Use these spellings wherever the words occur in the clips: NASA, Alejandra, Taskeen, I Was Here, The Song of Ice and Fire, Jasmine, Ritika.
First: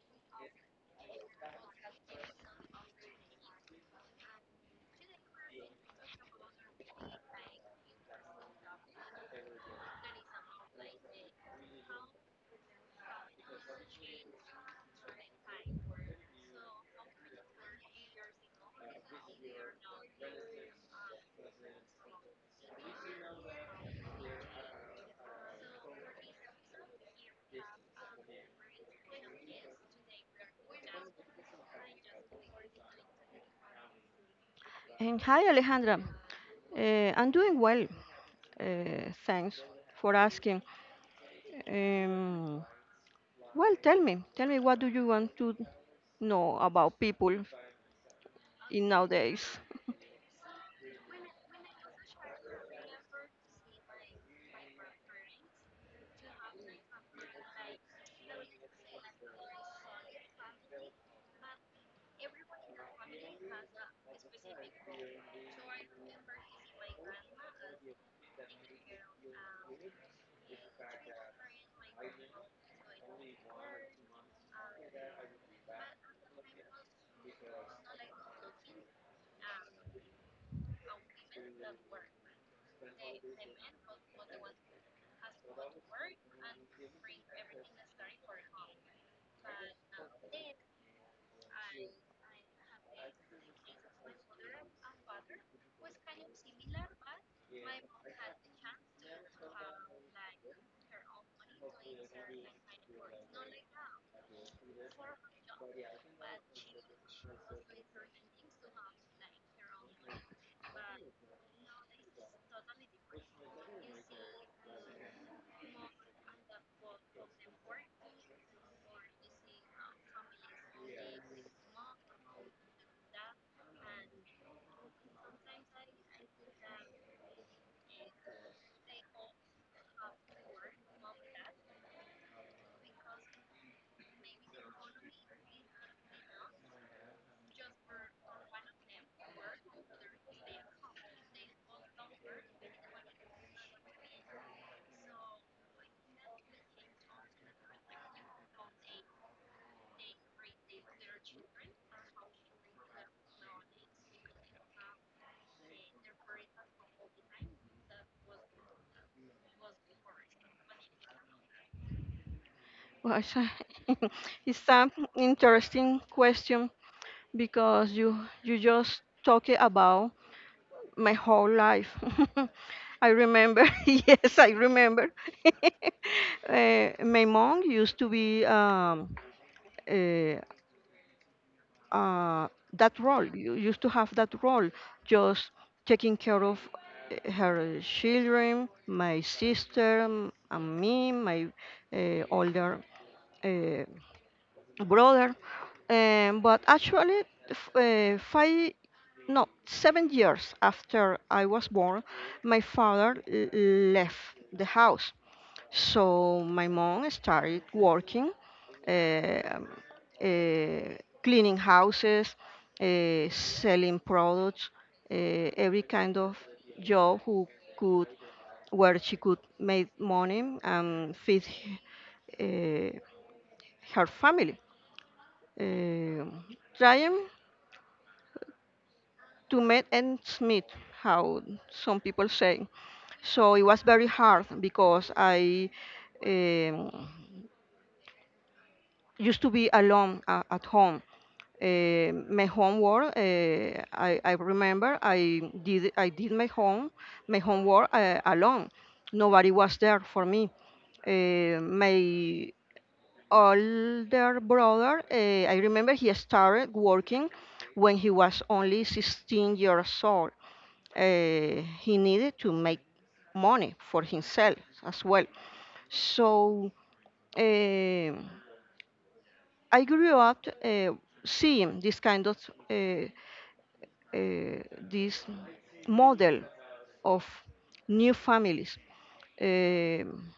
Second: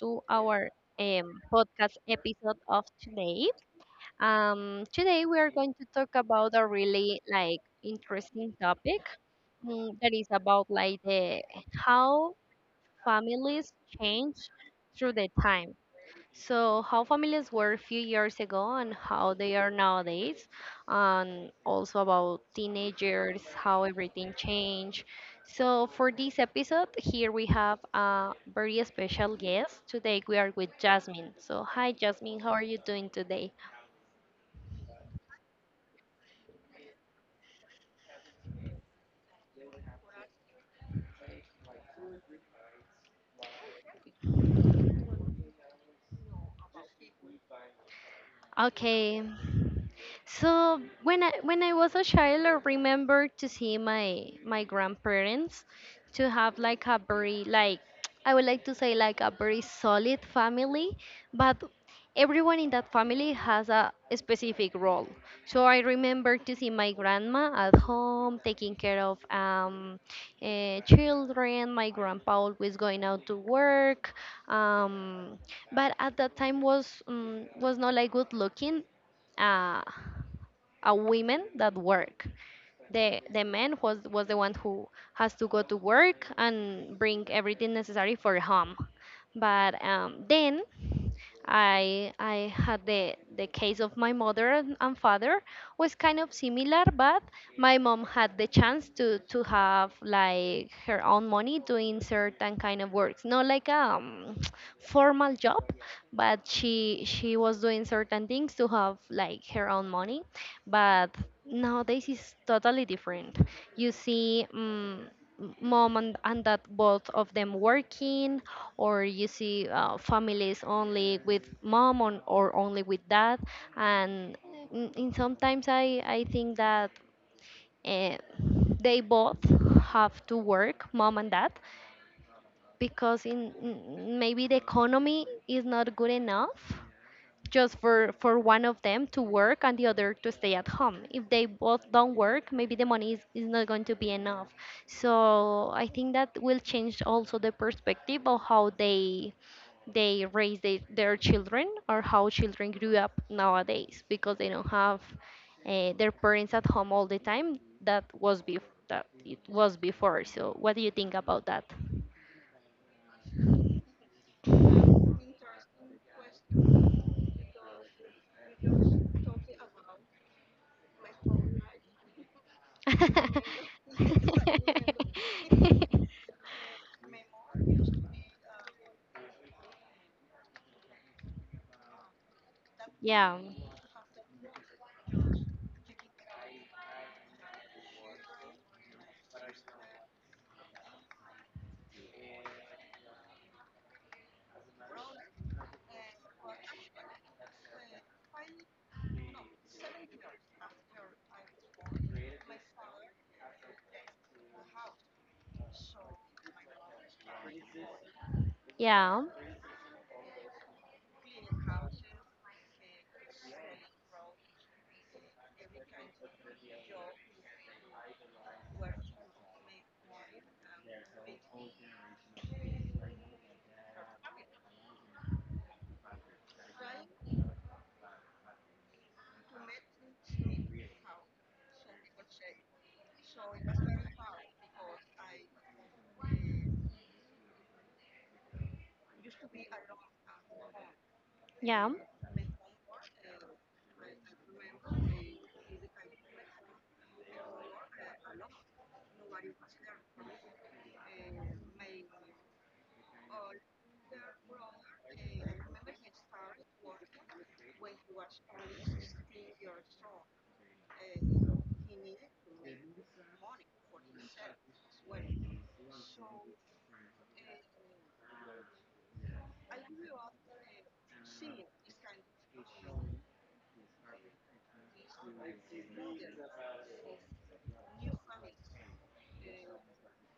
to our podcast episode of today. Today we are going to talk about a really like interesting topic, that is about like the how families change through the time. So, how families were a few years ago and how they are nowadays, and also about teenagers, how everything changed. So, for this episode, here we have a very special guest. Today, we are with Jasmine. So, hi, Jasmine, how are you doing today? And hi, Alejandra. I'm doing well. Thanks for asking. Um, well, tell me, what do you want to know about people? Okay. So when I was a child, I remember to see my grandparents to have like a very like I would like to say like a very solid family, but everyone in that family has a specific role. So I remember to see my grandma at home taking care of children. My grandpa always going out to work. um, but at that time was not like good looking. Uh, a women that work. The man was the one who has to go to work and bring everything necessary for home. But then I had the case of my mother and father was kind of similar, but my mom had the chance to have like her own money doing certain kind of works, not like formal job, but she was doing certain things to have like her own money, but nowadays it's totally different. You see, mom and dad both of them working, or you see families only with mom on, or only with dad, and in sometimes I think that uh, they both have to work, mom and dad, because maybe the economy is not good enough just for one of them to work and the other to stay at home. If they both don't work, maybe the money is not going to be enough. So I think that will change also the perspective of how they raise their children, or how children grew up nowadays because they don't have their parents at home all the time that was that it was before. So what do you think about that? Well, it's an interesting question because you just talk about my whole life. I remember, yes, I remember. uh, my mom used to be uh, that role. yeah, You used to have that role, just taking care of her children, my sister, and me, my older uh, brother. But actually, five, no, 7 years after I was born, my father left the house. So my mom started working, yeah, um, uh, cleaning houses, selling products, uh, every kind of job who could where she could make money and feed uh, her family, uh, trying to make ends meet, how some people say. So it was very hard because I um, used to be alone at home. yeah. My homework, I remember I did my home my homework alone. Nobody was there for me. My older brother, I remember he started working when he was only 16 years old. He needed to make money for himself as well. So um I grew up, seeing this kind of uh, uh, this model of new families. Um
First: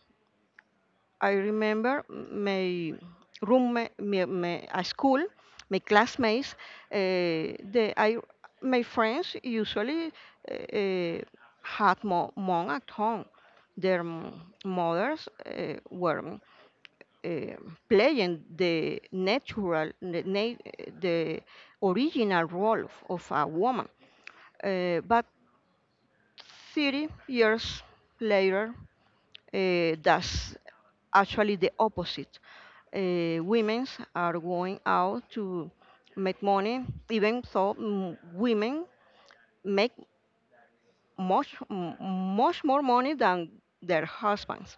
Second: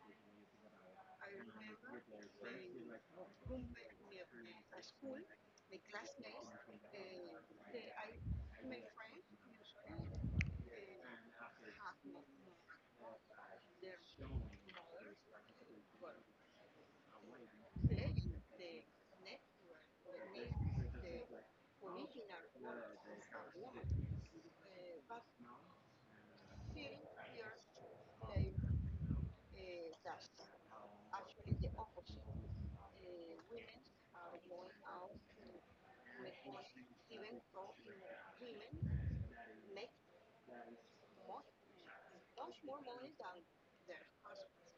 I remember my roommate, my at school, my classmates. Uh, the I My friends usually uh, had mom at home. Their mothers were uh, playing the the original role of a woman. But 30 years later, that's actually the opposite. Women's are going out to make money, even though women make much, m- much more money than their husbands,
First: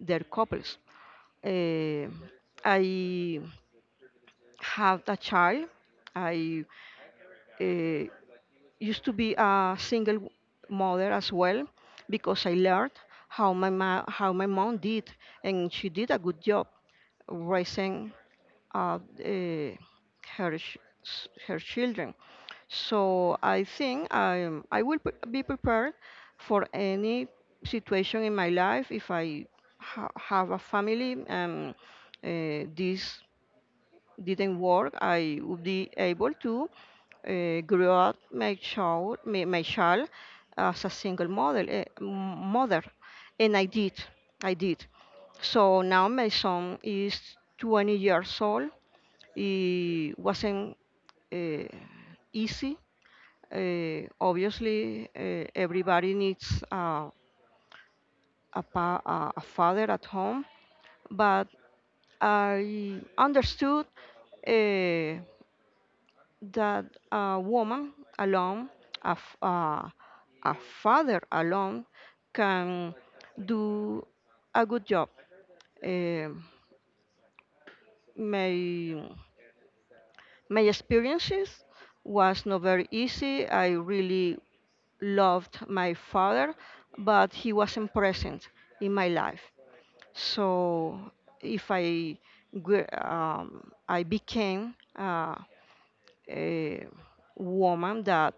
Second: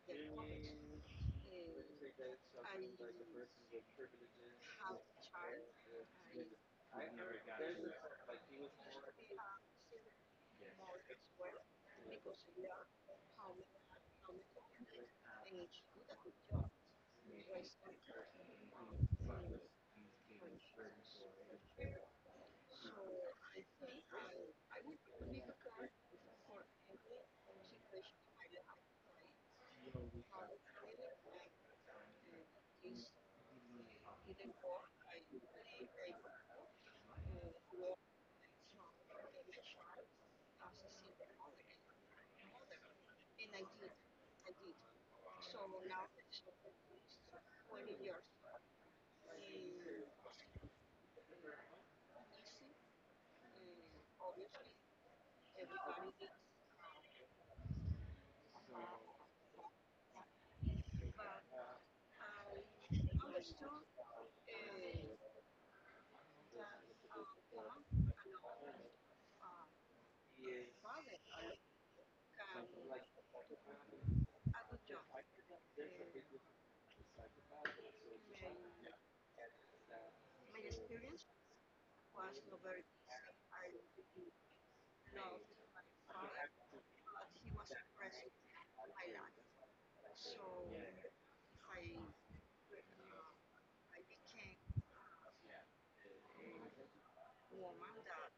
their couples. Uh, I have a child. I uh, used to be a single mother as well because I learned how my how my mom did, and she did a good job raising of her her children. So I think I will be prepared for any situation in my life if I have a family and this didn't work. I would be able to grow up my child as a single model mother, and I did. So now my son is 20 years old. It wasn't uh, easy. Obviously, everybody needs a father at home, but I understood uh, that a woman alone, a, f- uh, a father alone, can do a good job. Um my experiences was not very easy. I really loved my father, but he wasn't present in my life. So if I I became a woman that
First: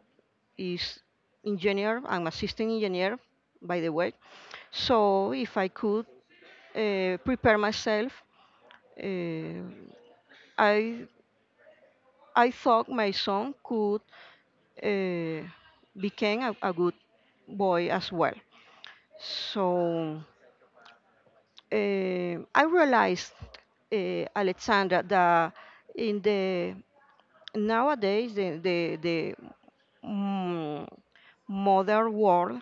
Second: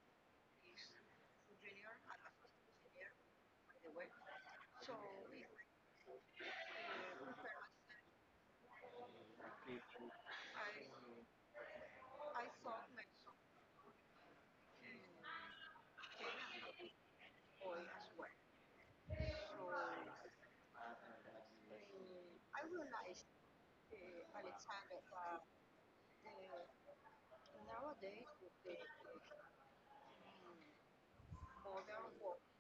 is engineer, I'm assistant engineer, by the way. So if I could prepare myself, uh, I I thought my son could uh, become a good boy as well. So I realized, eh, Alexandra, that in the nowadays the mm, modern world,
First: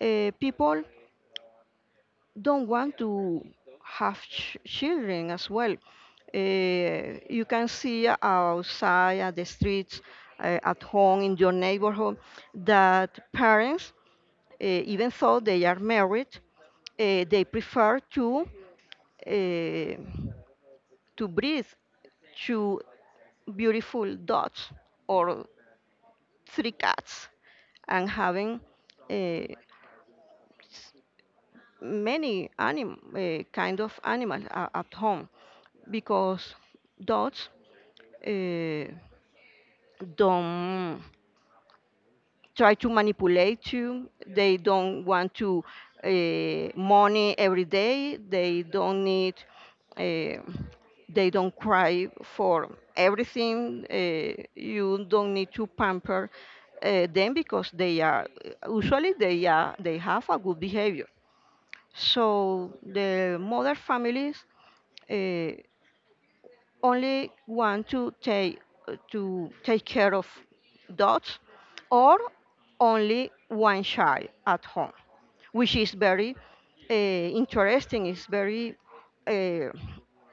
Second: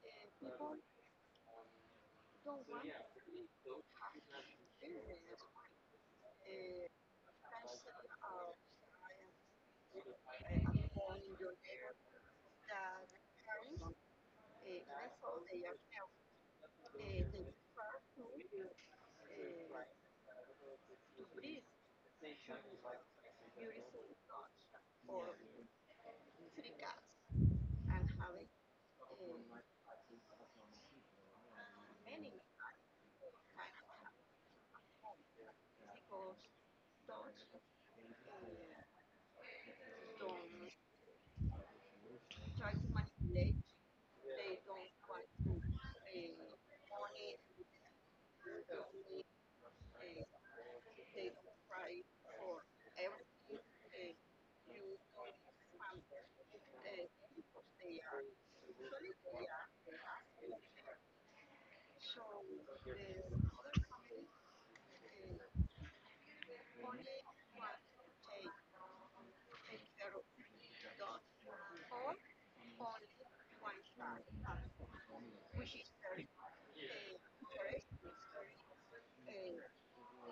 people don't want to have children as well. Eh, you can see outside at the streets, eh, at home in your neighborhood, that parents, eh, even though they are married, eh, they prefer to. eh, to breathe two beautiful dogs or three cats and having uh, kind of animals at home because dogs uh, don't try to manipulate you. They don't want to money every day. They don't need. Uh, they don't cry for everything. You don't need to pamper them because they are they have a good behavior. So the mother families. Uh, Only want to take care of dogs or only one child at home, which is very interesting. It's very uh,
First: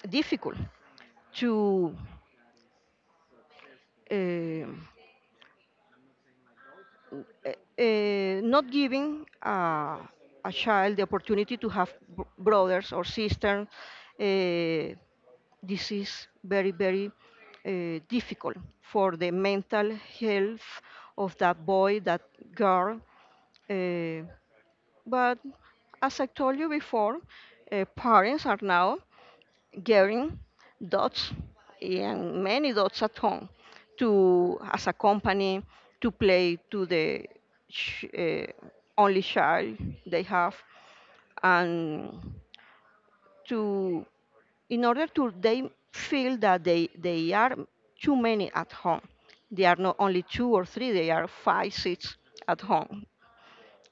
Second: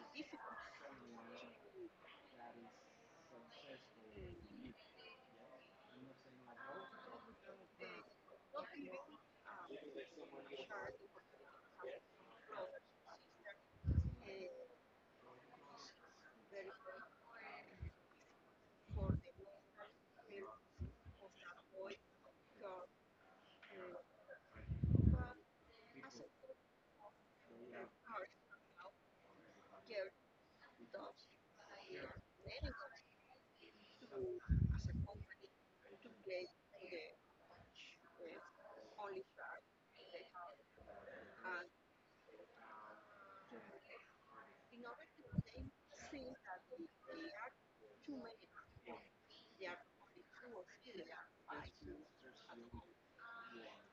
difficult to uh, uh, not giving a child the opportunity to have brothers or sisters. Uh, this is very, very difficult for the mental health of that boy, that girl. Uh, but as I told you before, parents are now getting dots and many dots at home to, as a company, to play to the ch- uh, only child they have and to in order to they feel that they are too many at home. They are not only two or three, they are five, six at home.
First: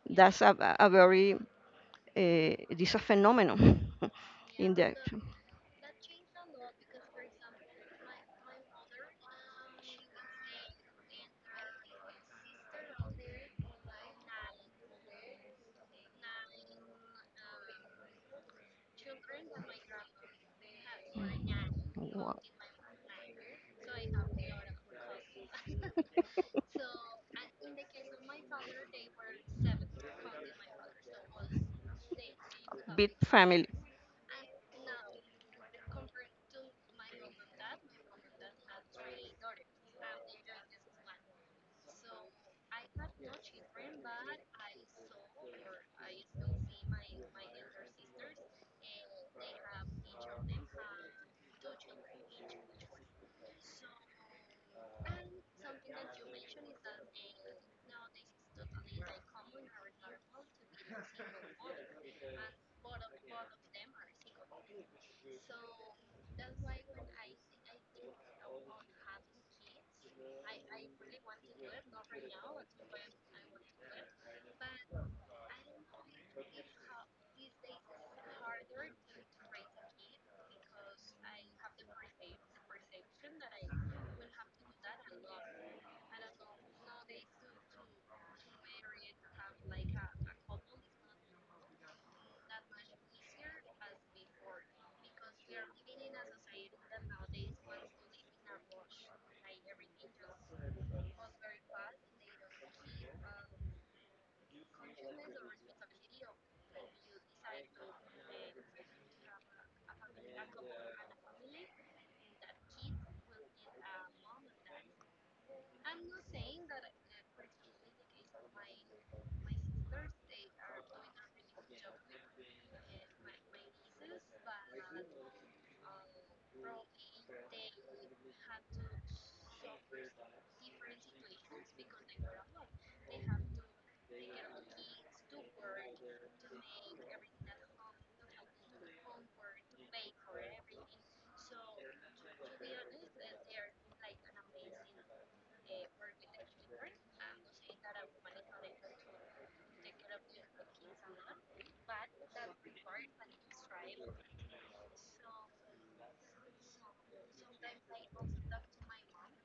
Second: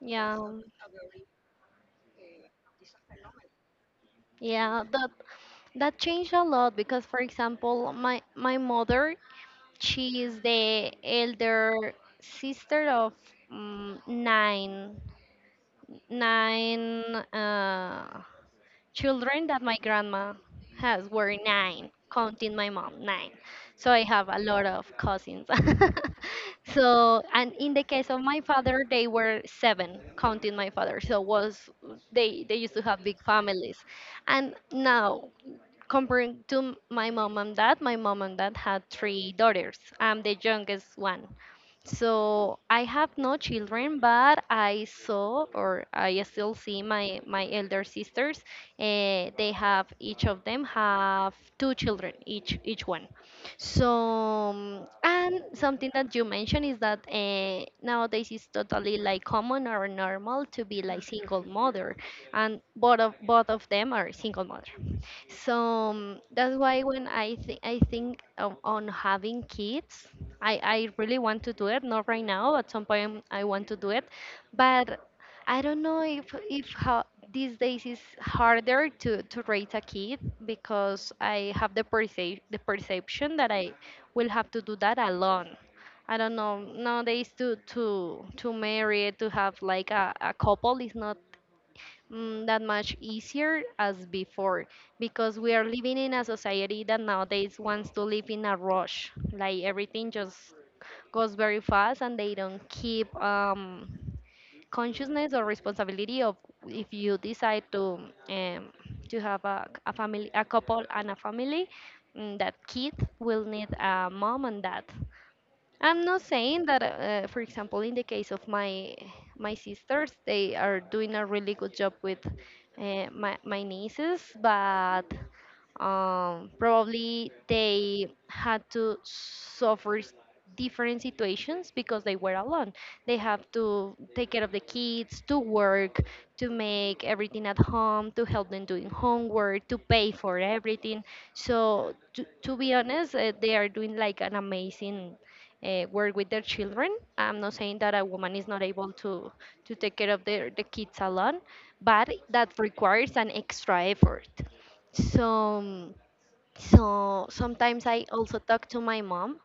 Yeah, That's a very, this is a phenomenon in yeah, the, that changed a lot because, for example, my mother, she is the elder sister of um, nine nine uh, children that my grandma has were nine, wo- counting my mom, nine. So I have a lot of cousins. So, and in the case of my father, they were seven, counting my father. So was, they used to have big big family. families. And now comparing to my mom and dad, my mom and dad had three daughters. I'm the youngest one. So I have no children, but I saw or I still see my elder sisters. They have each of them have two children each one. So, and something that you mentioned is that nowadays it's totally like common or normal to be like single mother, and both of them are single mother. So, that's why when I think on having kids, I really want to do it. Not right now. At some point, I want to do it, but I don't know if how these days is harder to raise a kid because I have the perception that I will have to do that alone. I don't know nowadays to marry to have like a couple is not, that much easier as before because we are living in a society that nowadays wants to live in a rush. Like everything just goes very fast and they don't keep consciousness or responsibility of if you decide um, to have a family, a couple and a family, that kid will need a mom and dad. I'm not saying that, for example, in the case of my sisters, they are doing a really good job with my nieces, but, probably they had to suffer different situations because they were alone. They have to take care of the kids, to work, to make everything at home, to help them doing homework, to pay for everything. So, to be honest, they are doing like an amazing work with their children. I'm not saying that a woman is not able to take care of the kids alone, but that requires an extra effort. So, um, sometimes I also talk to my mom,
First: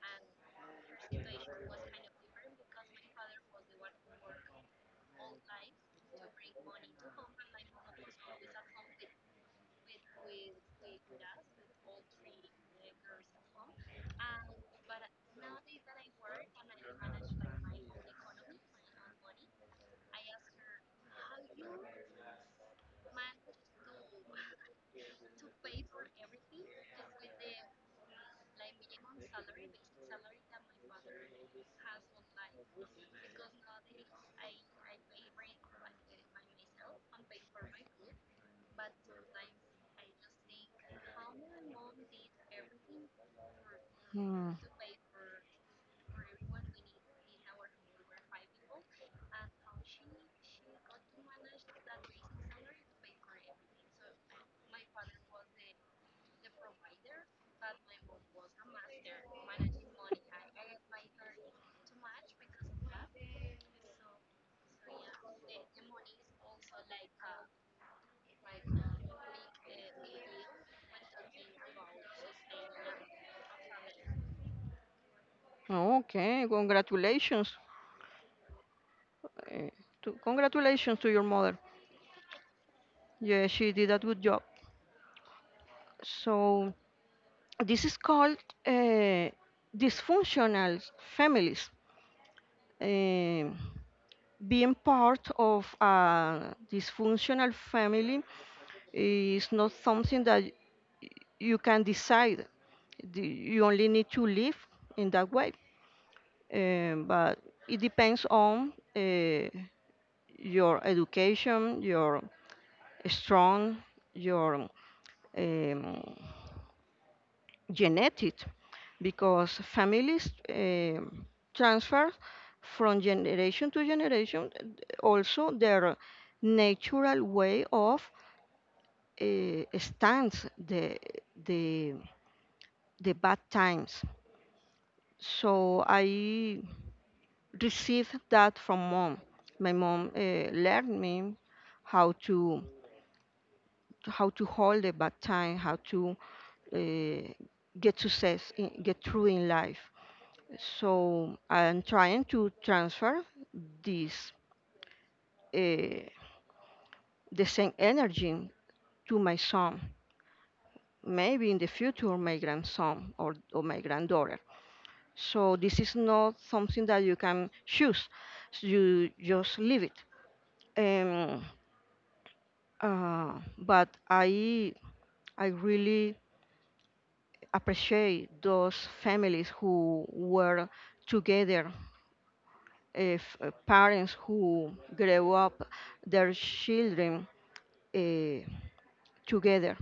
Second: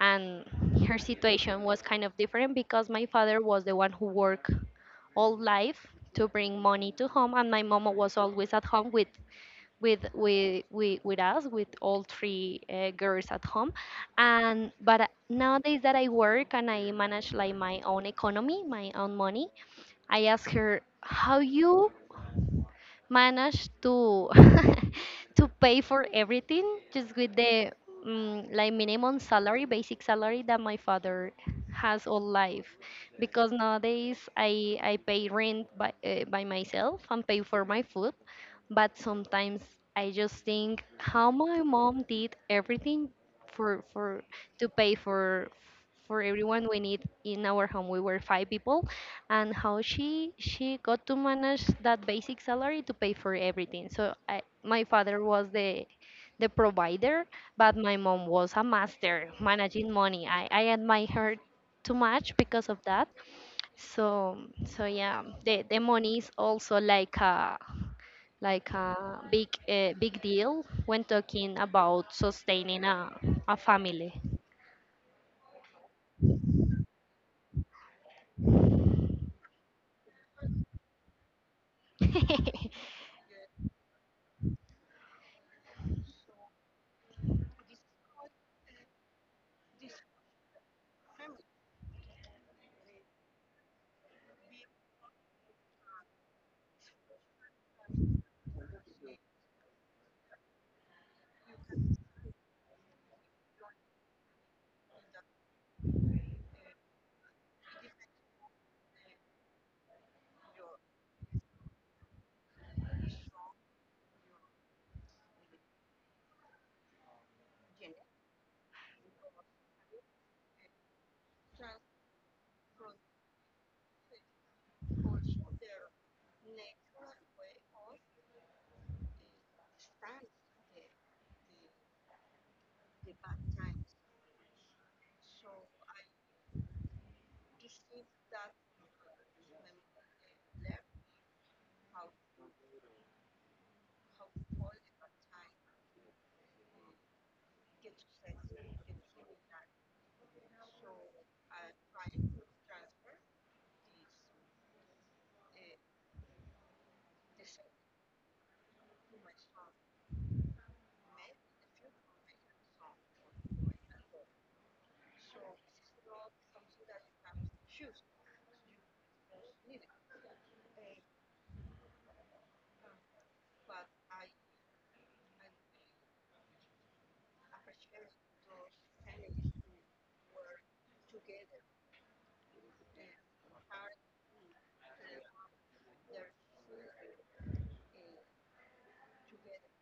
and her situation was kind of different because my father was the one who worked all life to bring money to home, and my mom was always at home with us, with all three girls at home. And but nowadays that I work and I manage like my own economy, my own money, I asked her how you manage to to pay for everything just with the, like minimum salary, basic salary that my father has all life. Because nowadays I pay rent by, by myself and pay for my food. But sometimes I just think how my mom did everything for Hmm. to pay for everyone we need in our home. We were five people, and how she got to manage that basic salary to pay for everything. My father was the provider, but my mom was a master managing money. I admire her too much because of that. So so yeah, the money is also like a like a big big deal when talking about sustaining a family. Okay, congratulations. Uh, congratulations to your mother. Yeah, she did a good job. So this is called uh, dysfunctional families. Um, Being part of a dysfunctional family is not something that you can decide. The- You only need to live in that way. But it depends on your education, your strong, your um, genetic because families transfer from generation to generation, also their natural way of stands the, the bad times. So I received that from mom. My mom learned me how to hold the bad time, how to uh, get success, in, get through in life. So I'm trying to transfer this, uh, the same energy to my son, maybe in the future my grandson or my granddaughter. So this is not something that you can choose. You just leave it. Um, but I really appreciate those families who were together, if parents who grew up their children uh, together.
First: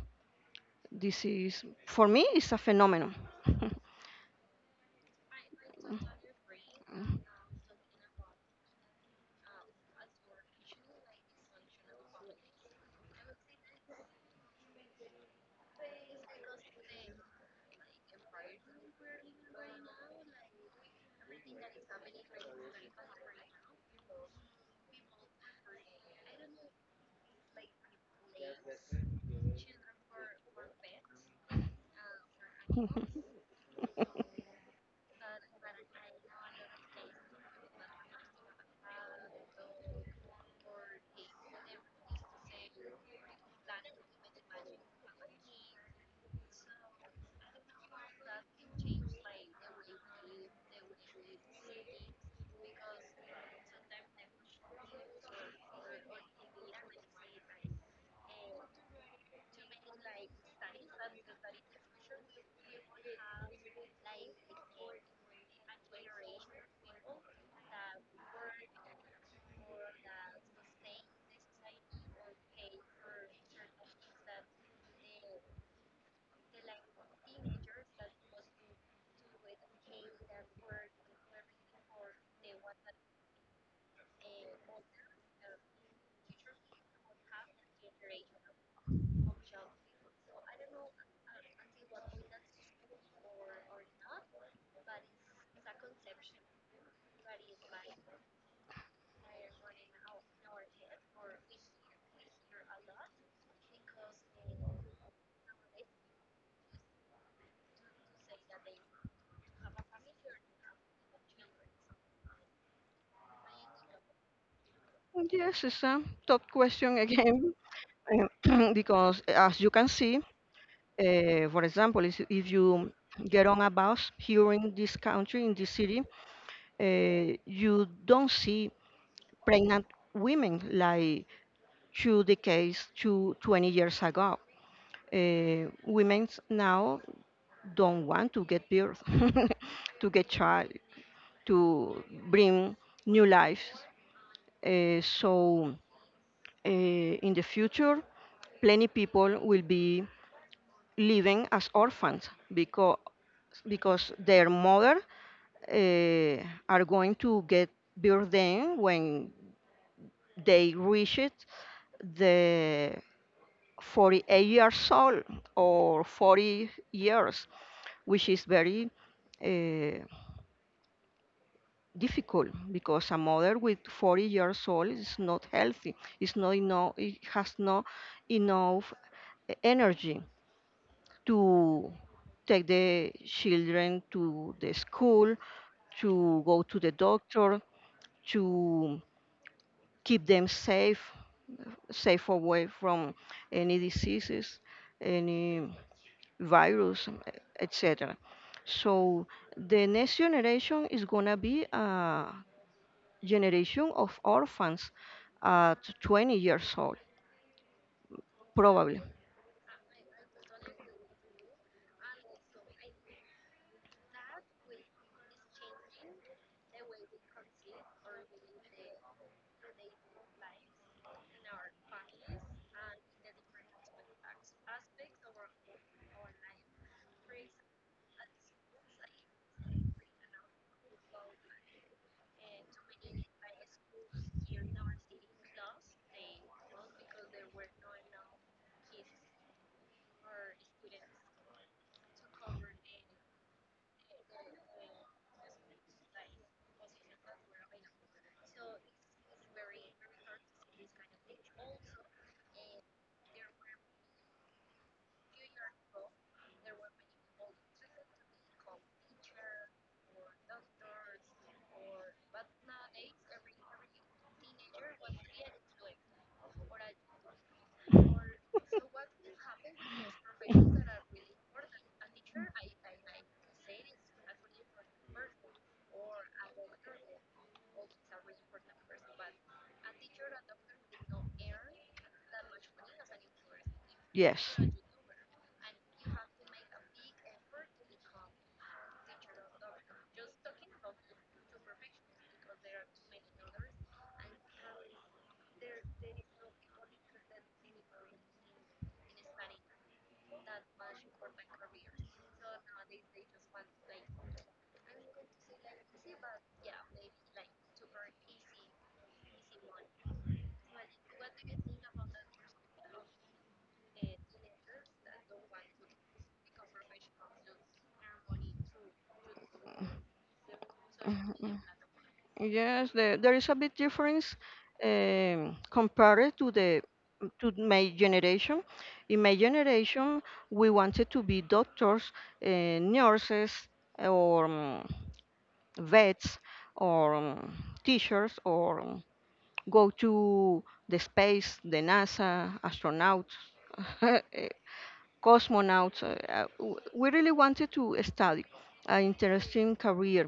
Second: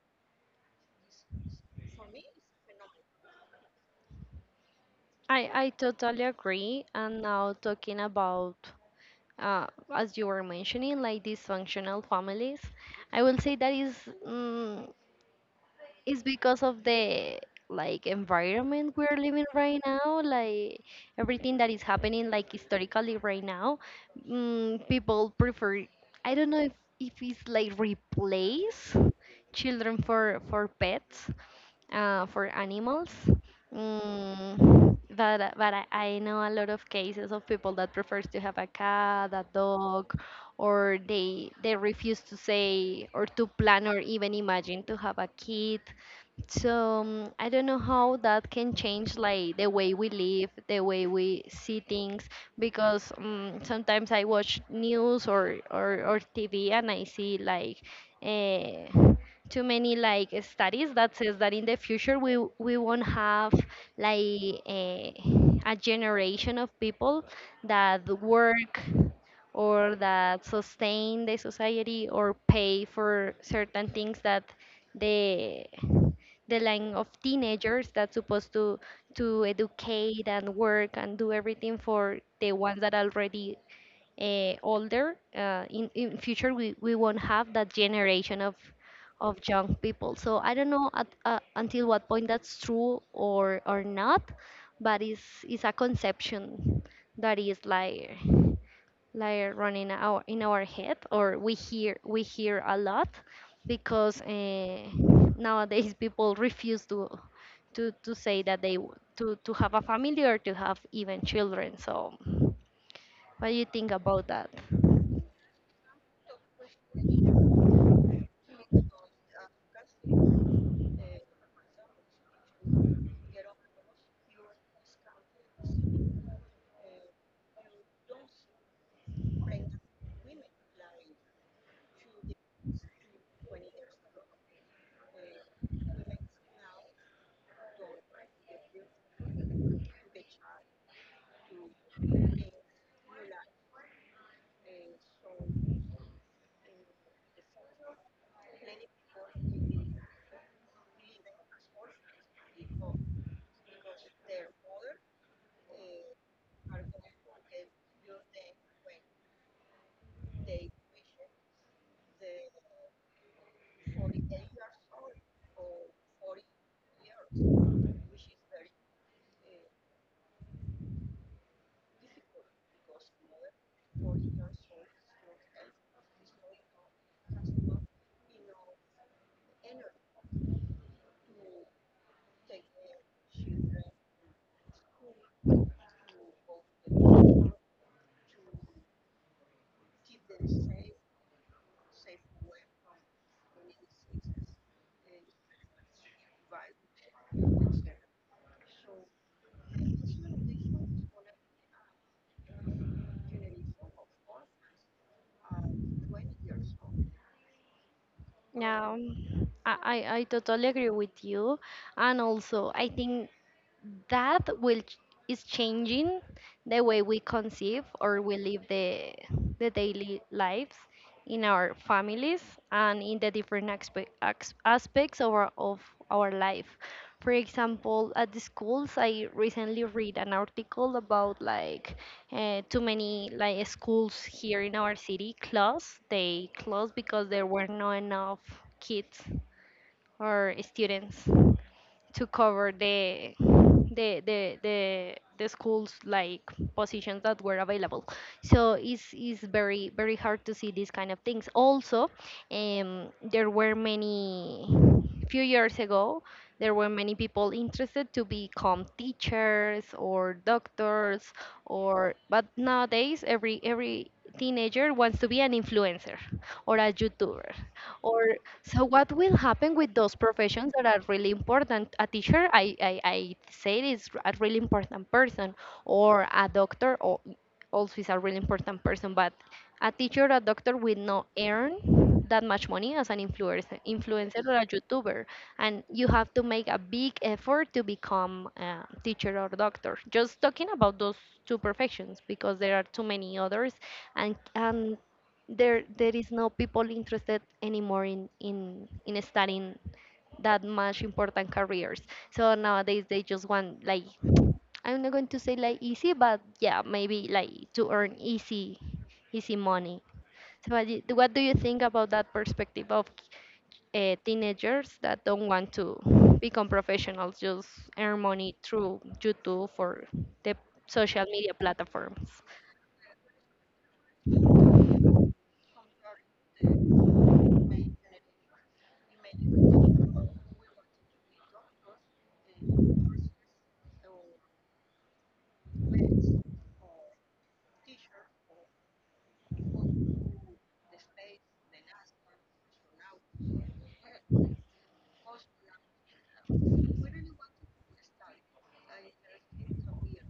This is, for me, it's a phenomenon. I totally agree. And now talking about, uh, as you were mentioning, like dysfunctional families, I will say that is. mm it's because of the like environment we're living right now, like everything that is happening like historically right now. People prefer, I don't know if it's like replace children for pets, for animals. But I know a lot of cases of people that prefers to have a cat a dog, or they refuse to say or to plan or even imagine to have a kid. So, I don't know how that can change like the way we live, the way we see things, because, sometimes I watch news or TV and I see like uh, too many like studies that says that in the future we won't have like a generation of people that work or that sustain the society or pay for certain things that the the line of teenagers that's supposed to educate and work and do everything for the ones that are already older. In future, we won't have that generation of young people. So I don't know until what point that's true or not, but it's a conception that is like running our in our head, or we hear a lot because, nowadays people refuse to say that they w- to have a family or to have even children. So, what do you think about that? Yes, it's a tough question again, because as you can see, for example, is if you get on a bus here in this country, in this city, you don't see pregnant women like two decades, case to 20 years ago. Women now don't want to get birth, to get child. To bring new lives. Uh, so in the future, plenty people will be living as orphans because their mother uh, are going to get burden when they reach it the 48 years old or 40 years, which is very uh, difficult because a mother with 40 years old is not healthy. It's not enough. It has not enough energy to take the children to the school, to go to the doctor, to keep them safe, safe away from any diseases, any virus, etc. So the next generation is gonna be generation of orphans at 20 years old, Yeah, probably. I totally agree with you, and also I think that is changing the way we conceive or we live the daily lives in our families and in the different aspects of of our life. For example, at the schools, I recently read an article about like, too many like schools here in our city closed. They closed because there were not enough kids or students to cover the schools like positions that were available. So it's very very hard to see these kind of things. Also, there were many few years ago there were many people interested to become teachers or doctors, or but nowadays every teenager wants to be an influencer or a youtuber or so what will happen with those professions that are really important? A teacher, I say is a really important person, or a doctor, or also is a really important person. But a teacher or a doctor will not earn that much money as an influencer, Yes. or a YouTuber, and you have to make a big effort to become a teacher or doctor. Just talking about those two professions because there are too many others, and there is no people interested anymore in studying that much important careers. So nowadays they just want, like, I'm not going to say like easy, but yeah, maybe like to earn easy money. So what do you think about that perspective of teenagers that don't want to become professionals, just earn money through youtube or the social media Mhm. platforms? Yes, there is a big difference compared to the to my generation. In my generation, we wanted to be doctors, uh, nurses, or vets or teachers or go to the space, the NASA, astronauts, uh, cosmonauts. We really wanted to study an interesting career.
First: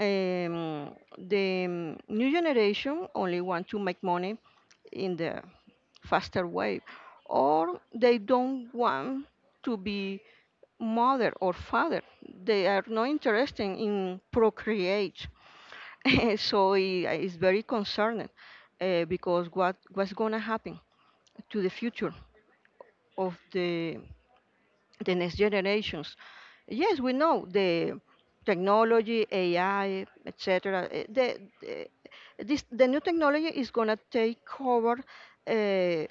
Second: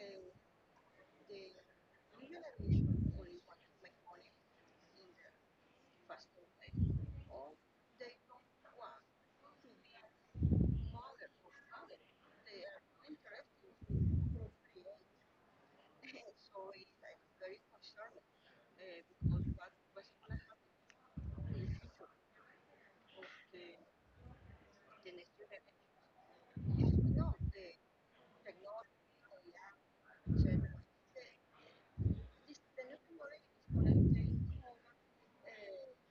The new generation only want to make money in the faster way, or they don't want to be mother or father. They are not interested in procreate. So it is very concerning because what what's gonna happen to the future of the next generations? Yes, we know the technology, AI, etc. The new technology is gonna take over uh,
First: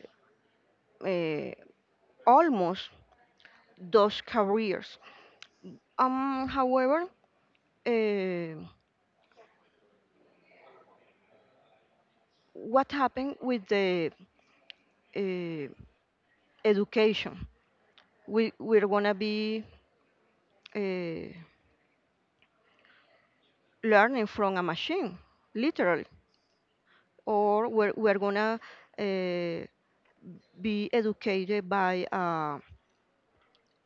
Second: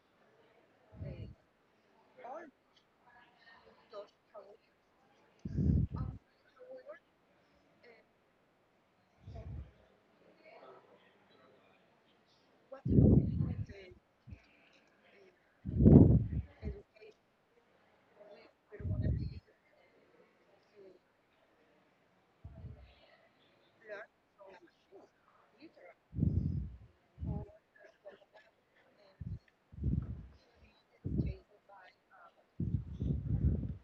uh, almost those careers. However, uh, what happened with the uh, education? We we're gonna be uh, learning from a machine, literally, or we're gonna uh, be educated by uh,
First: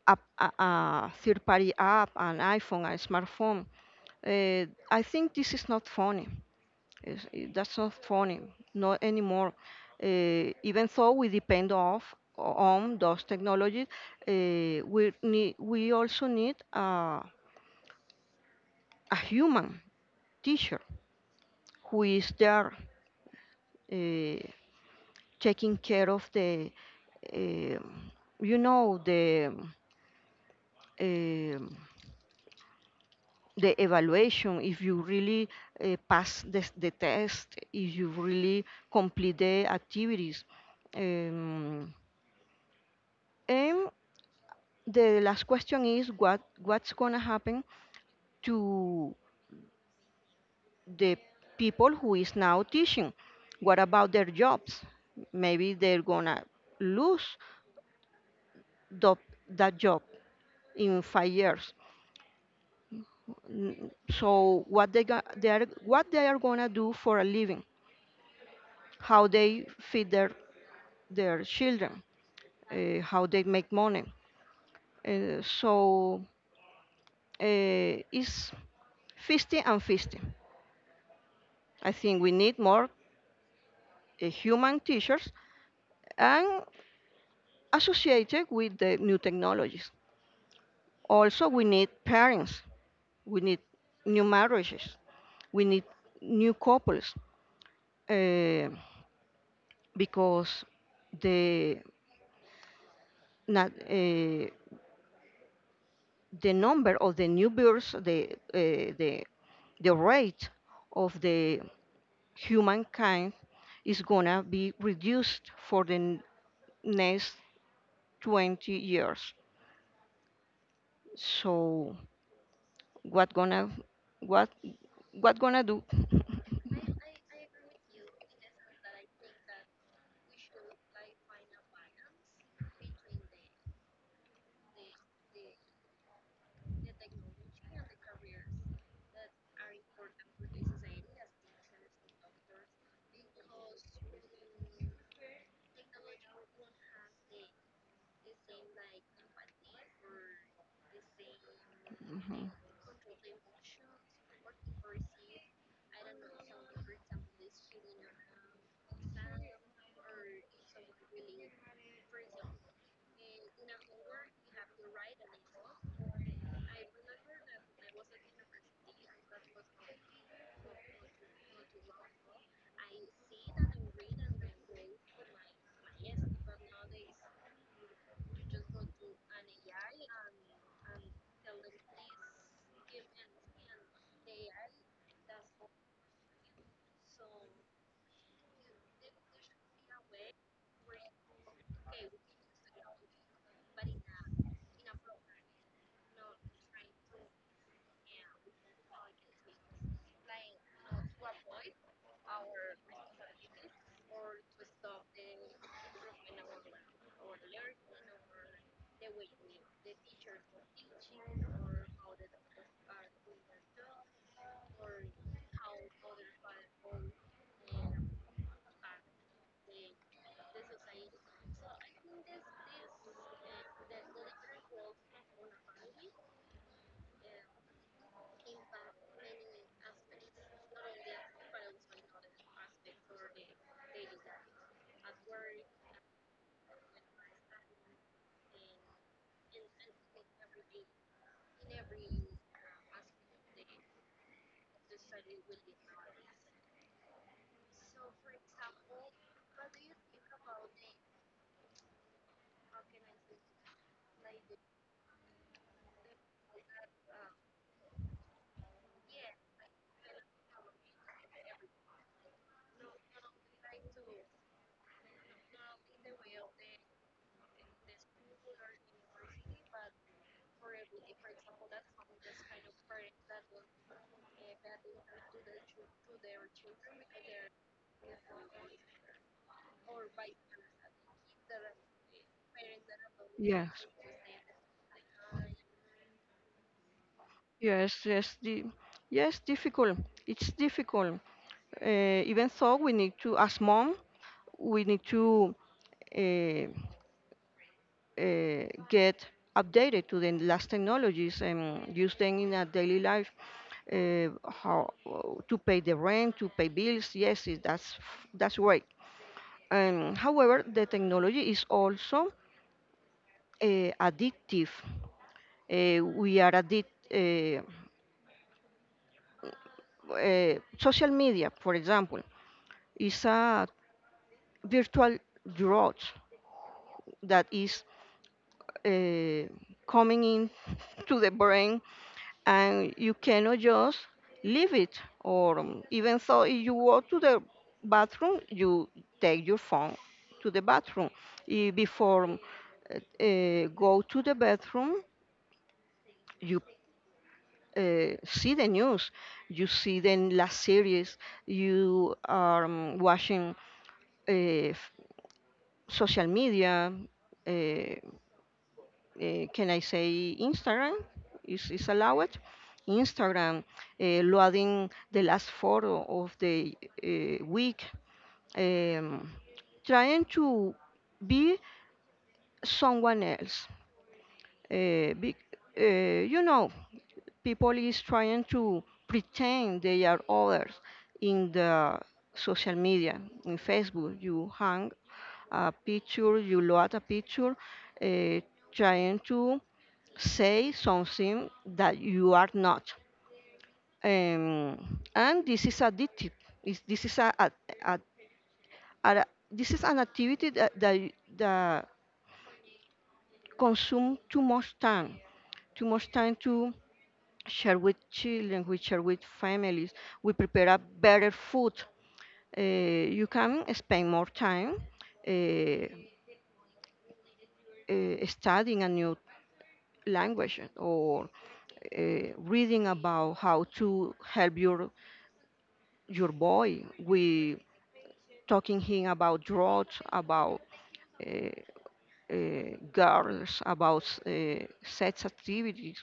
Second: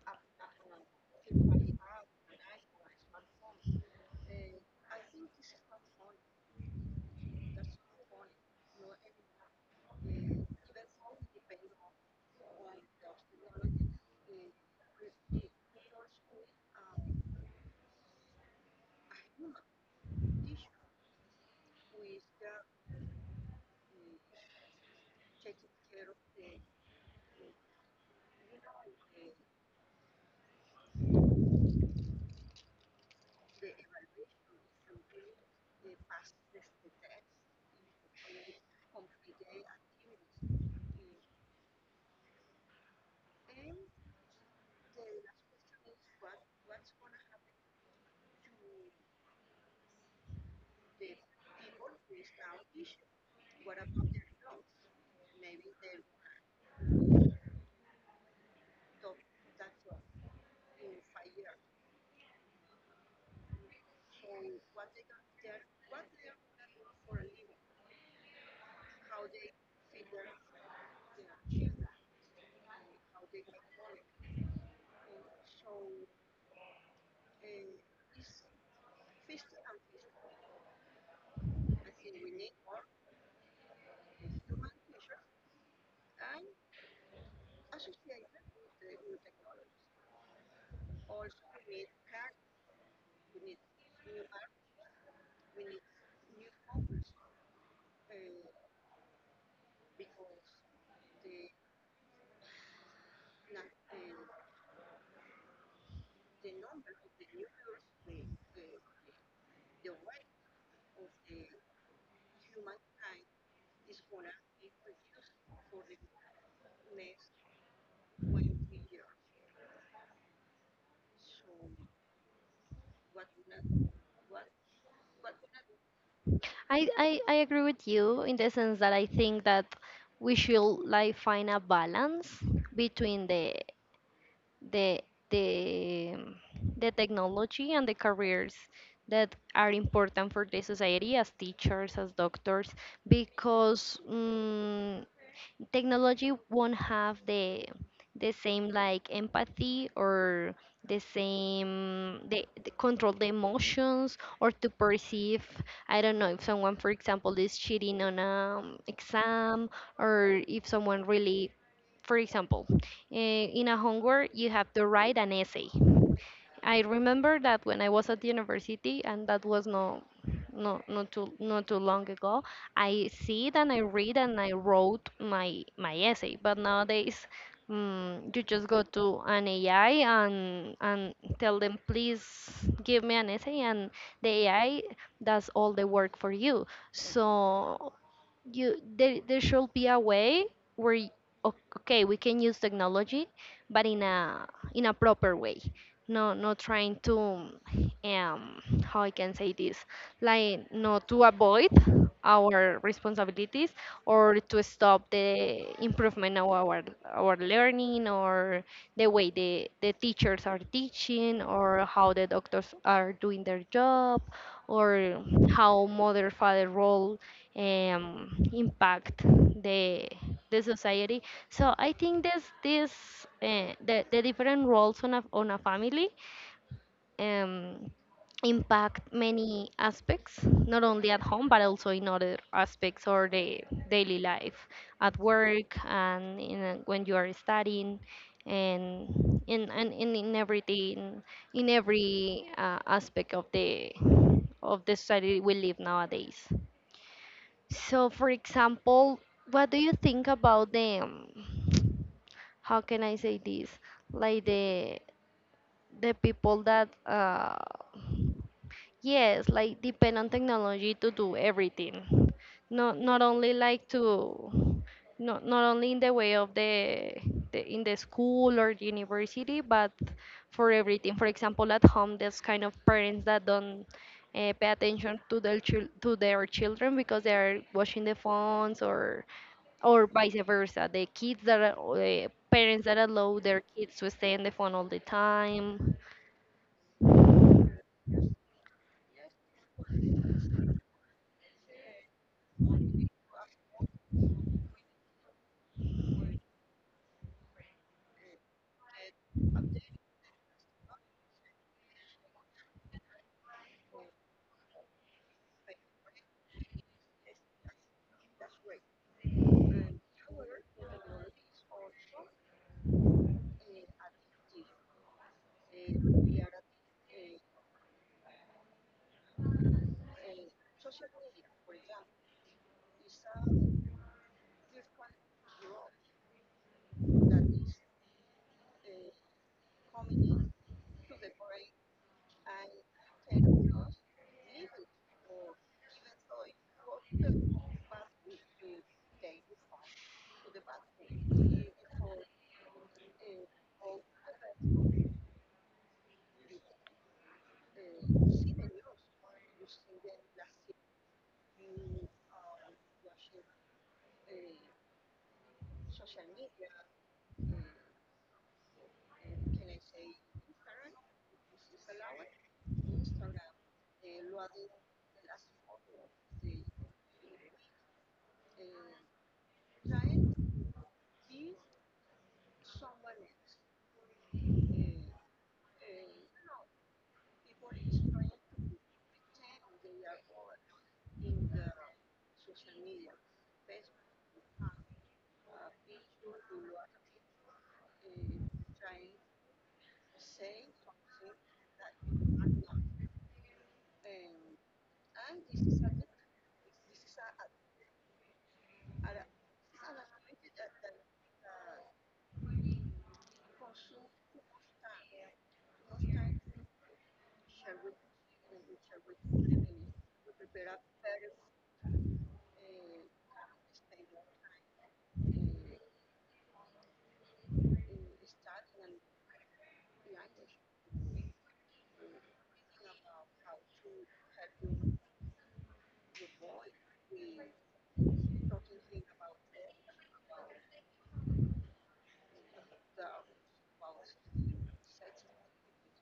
a, a, a third party app, an iPhone, a smartphone. I think this is not funny. That's not funny, not anymore. Even though we depend off on those technologies, we also need a human teacher who is there uh, taking care of the um, you know um, the evaluation, if you really pass the test, if you really complete the activities. Um, and the last question is what what's going to happen to the people who is now teaching, what about their jobs? Maybe they're going to lose the, that job in 5 years. So what they got they are what they are gonna do for a living, how they feed their children, how they make money. uh, so it's 50 and 50. I think we need more human teachers and associated with the new technologies. Also we need parents, we need new marriages, we need new couples. Uh, because the not, the number of the new births, the rate of the humankind is gonna be reduced for the next 20 years. So what gonna what what gonna do? I agree with you in the sense that I think that we should like find a balance between the the um, the technology and the careers that are important for the society, as teachers, as doctors, because technology won't have the same, like, empathy or the same Mhm. the control, the emotions, or to perceive. I don't know if someone, for example, is cheating on an exam, or if someone really, for example, in a homework you have to write an essay. I remember that when I was at university, and that was no, not too long ago. I see it and I read and I wrote my essay. But nowadays, you just go to an AI and tell them, please give me an essay, and the AI does all the work for you. So there should be a way where o- okay, we can use technology, but in a proper way. No, not trying to, um, how I can say this, like, no, to avoid our responsibilities, or to stop the improvement of our learning, or the way the teachers are teaching, or how the doctors are doing their job, or how mother, father role impact the the society. So I think there's this the different roles on a family um, impact many aspects, not only at home but also in other aspects, or the daily life, at work, and when you are studying, and in, everything, in every aspect of the society we live nowadays. So, for example, what do you think about them? How can I say this? Like the people that, yes, like depend on technology to do everything. Not only like to, not only in the way of the in the school or university, but for everything. For example, at home, there's kind of parents that don't pay attention to their children because they are watching the phones, or vice versa. The kids that are, parents that allow their Yes. kids to stay on the phone all the time. Yes, yes, the, yes, difficult. It's difficult. Uh, Even though we need to, as mom, we need to uh, get updated to the last technologies and use them in our daily life. How to pay the rent, to pay bills. Yes, that's right. However, the technology is also uh, addictive. We are addicted. Social media, for example, is a virtual drugs that is uh, coming in to the brain, and you cannot just leave it. Or even so, if you go to the bathroom you take your phone to the bathroom. If before, go to the bathroom, you see the news, you see the last series you are watching, uh, f- social media. uh, can I say Instagram is allowed? Instagram loading the last photo of the week, um, trying to be someone else. Uh, be, you know, people is trying to pretend they are others in the social media, in Facebook. You hang a picture, you load a picture, uh, trying to say something that you are not. And this is addictive. Is this is a, a- This is an activity that consume too much time to share with children, we share with families. We prepare a better food. You can spend more time uh, studying a new language or uh, reading about how to help your boy with talking him about drugs, about uh, girls, about sex activities,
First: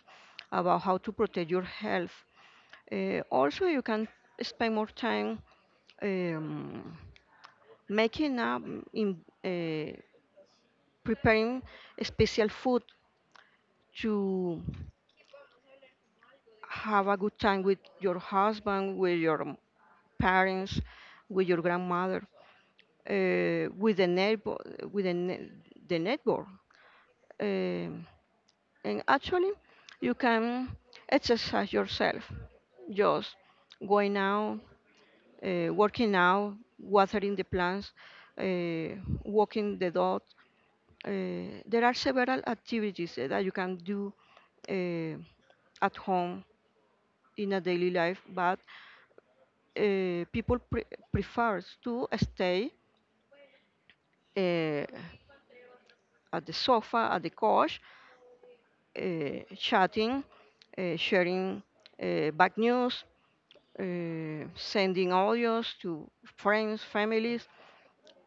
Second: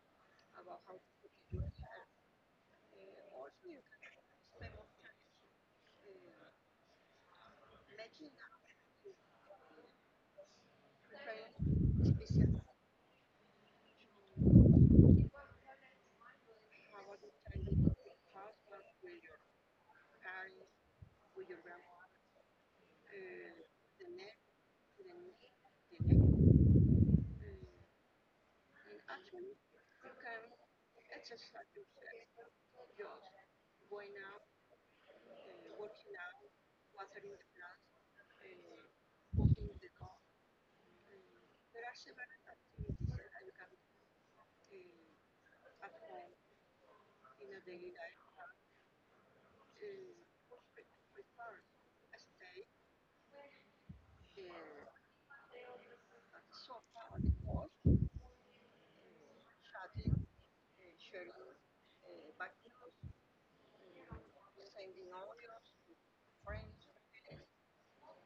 about how to protect your health. Also, you can spend more time um, making up in uh, preparing a special food to have a good time with your husband, with your parents, with your grandmother, with the neighbor, with the, ne- the neighbor. And actually, you can exercise yourself just going out, working out, watering the plants, uh, walking the dog. There are several activities that you can do uh, at home in a daily life, but people prefers to stay uh, at the sofa, at the couch, chatting, sharing bad news, sending audios to friends, families.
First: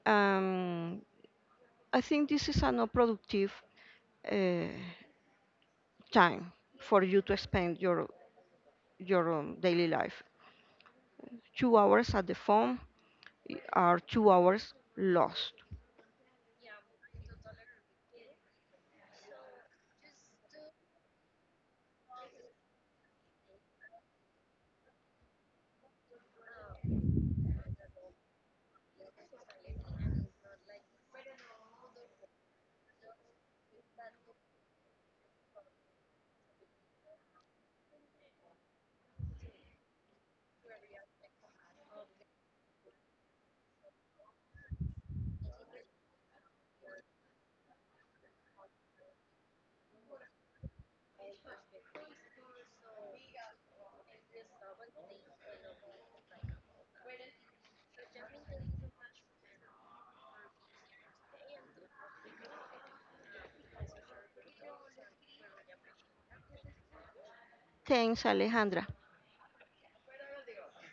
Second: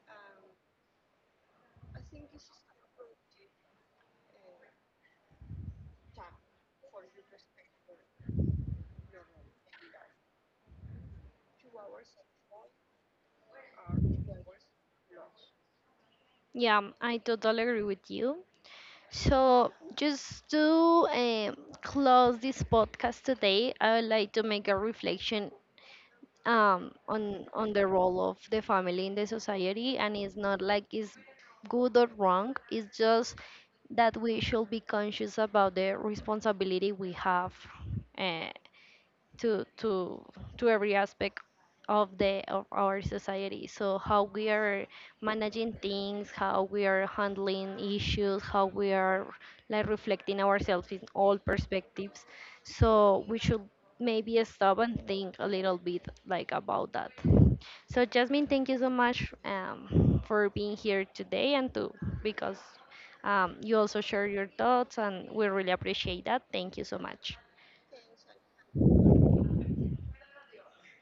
Um, I think this is a not productive uh, time for you to spend your daily life. 2 hours at the phone are 2 hours lost. Yeah, I totally agree with you. So, just to um, close this podcast today, I would like to make a reflection on the role of the family in the society, and it's not like it's good or wrong. It's just that we should be conscious about the responsibility we have, eh, to to to every aspect of the of our society. So how we are managing things, how we are handling issues, how we are, like, reflecting ourselves in all perspectives. So we should maybe stop and think a little bit like about that. So, Jasmine, thank you so much, for being here today, and to, because, you also share your thoughts, and we really appreciate that. Thank you so much. Thanks, Alejandra.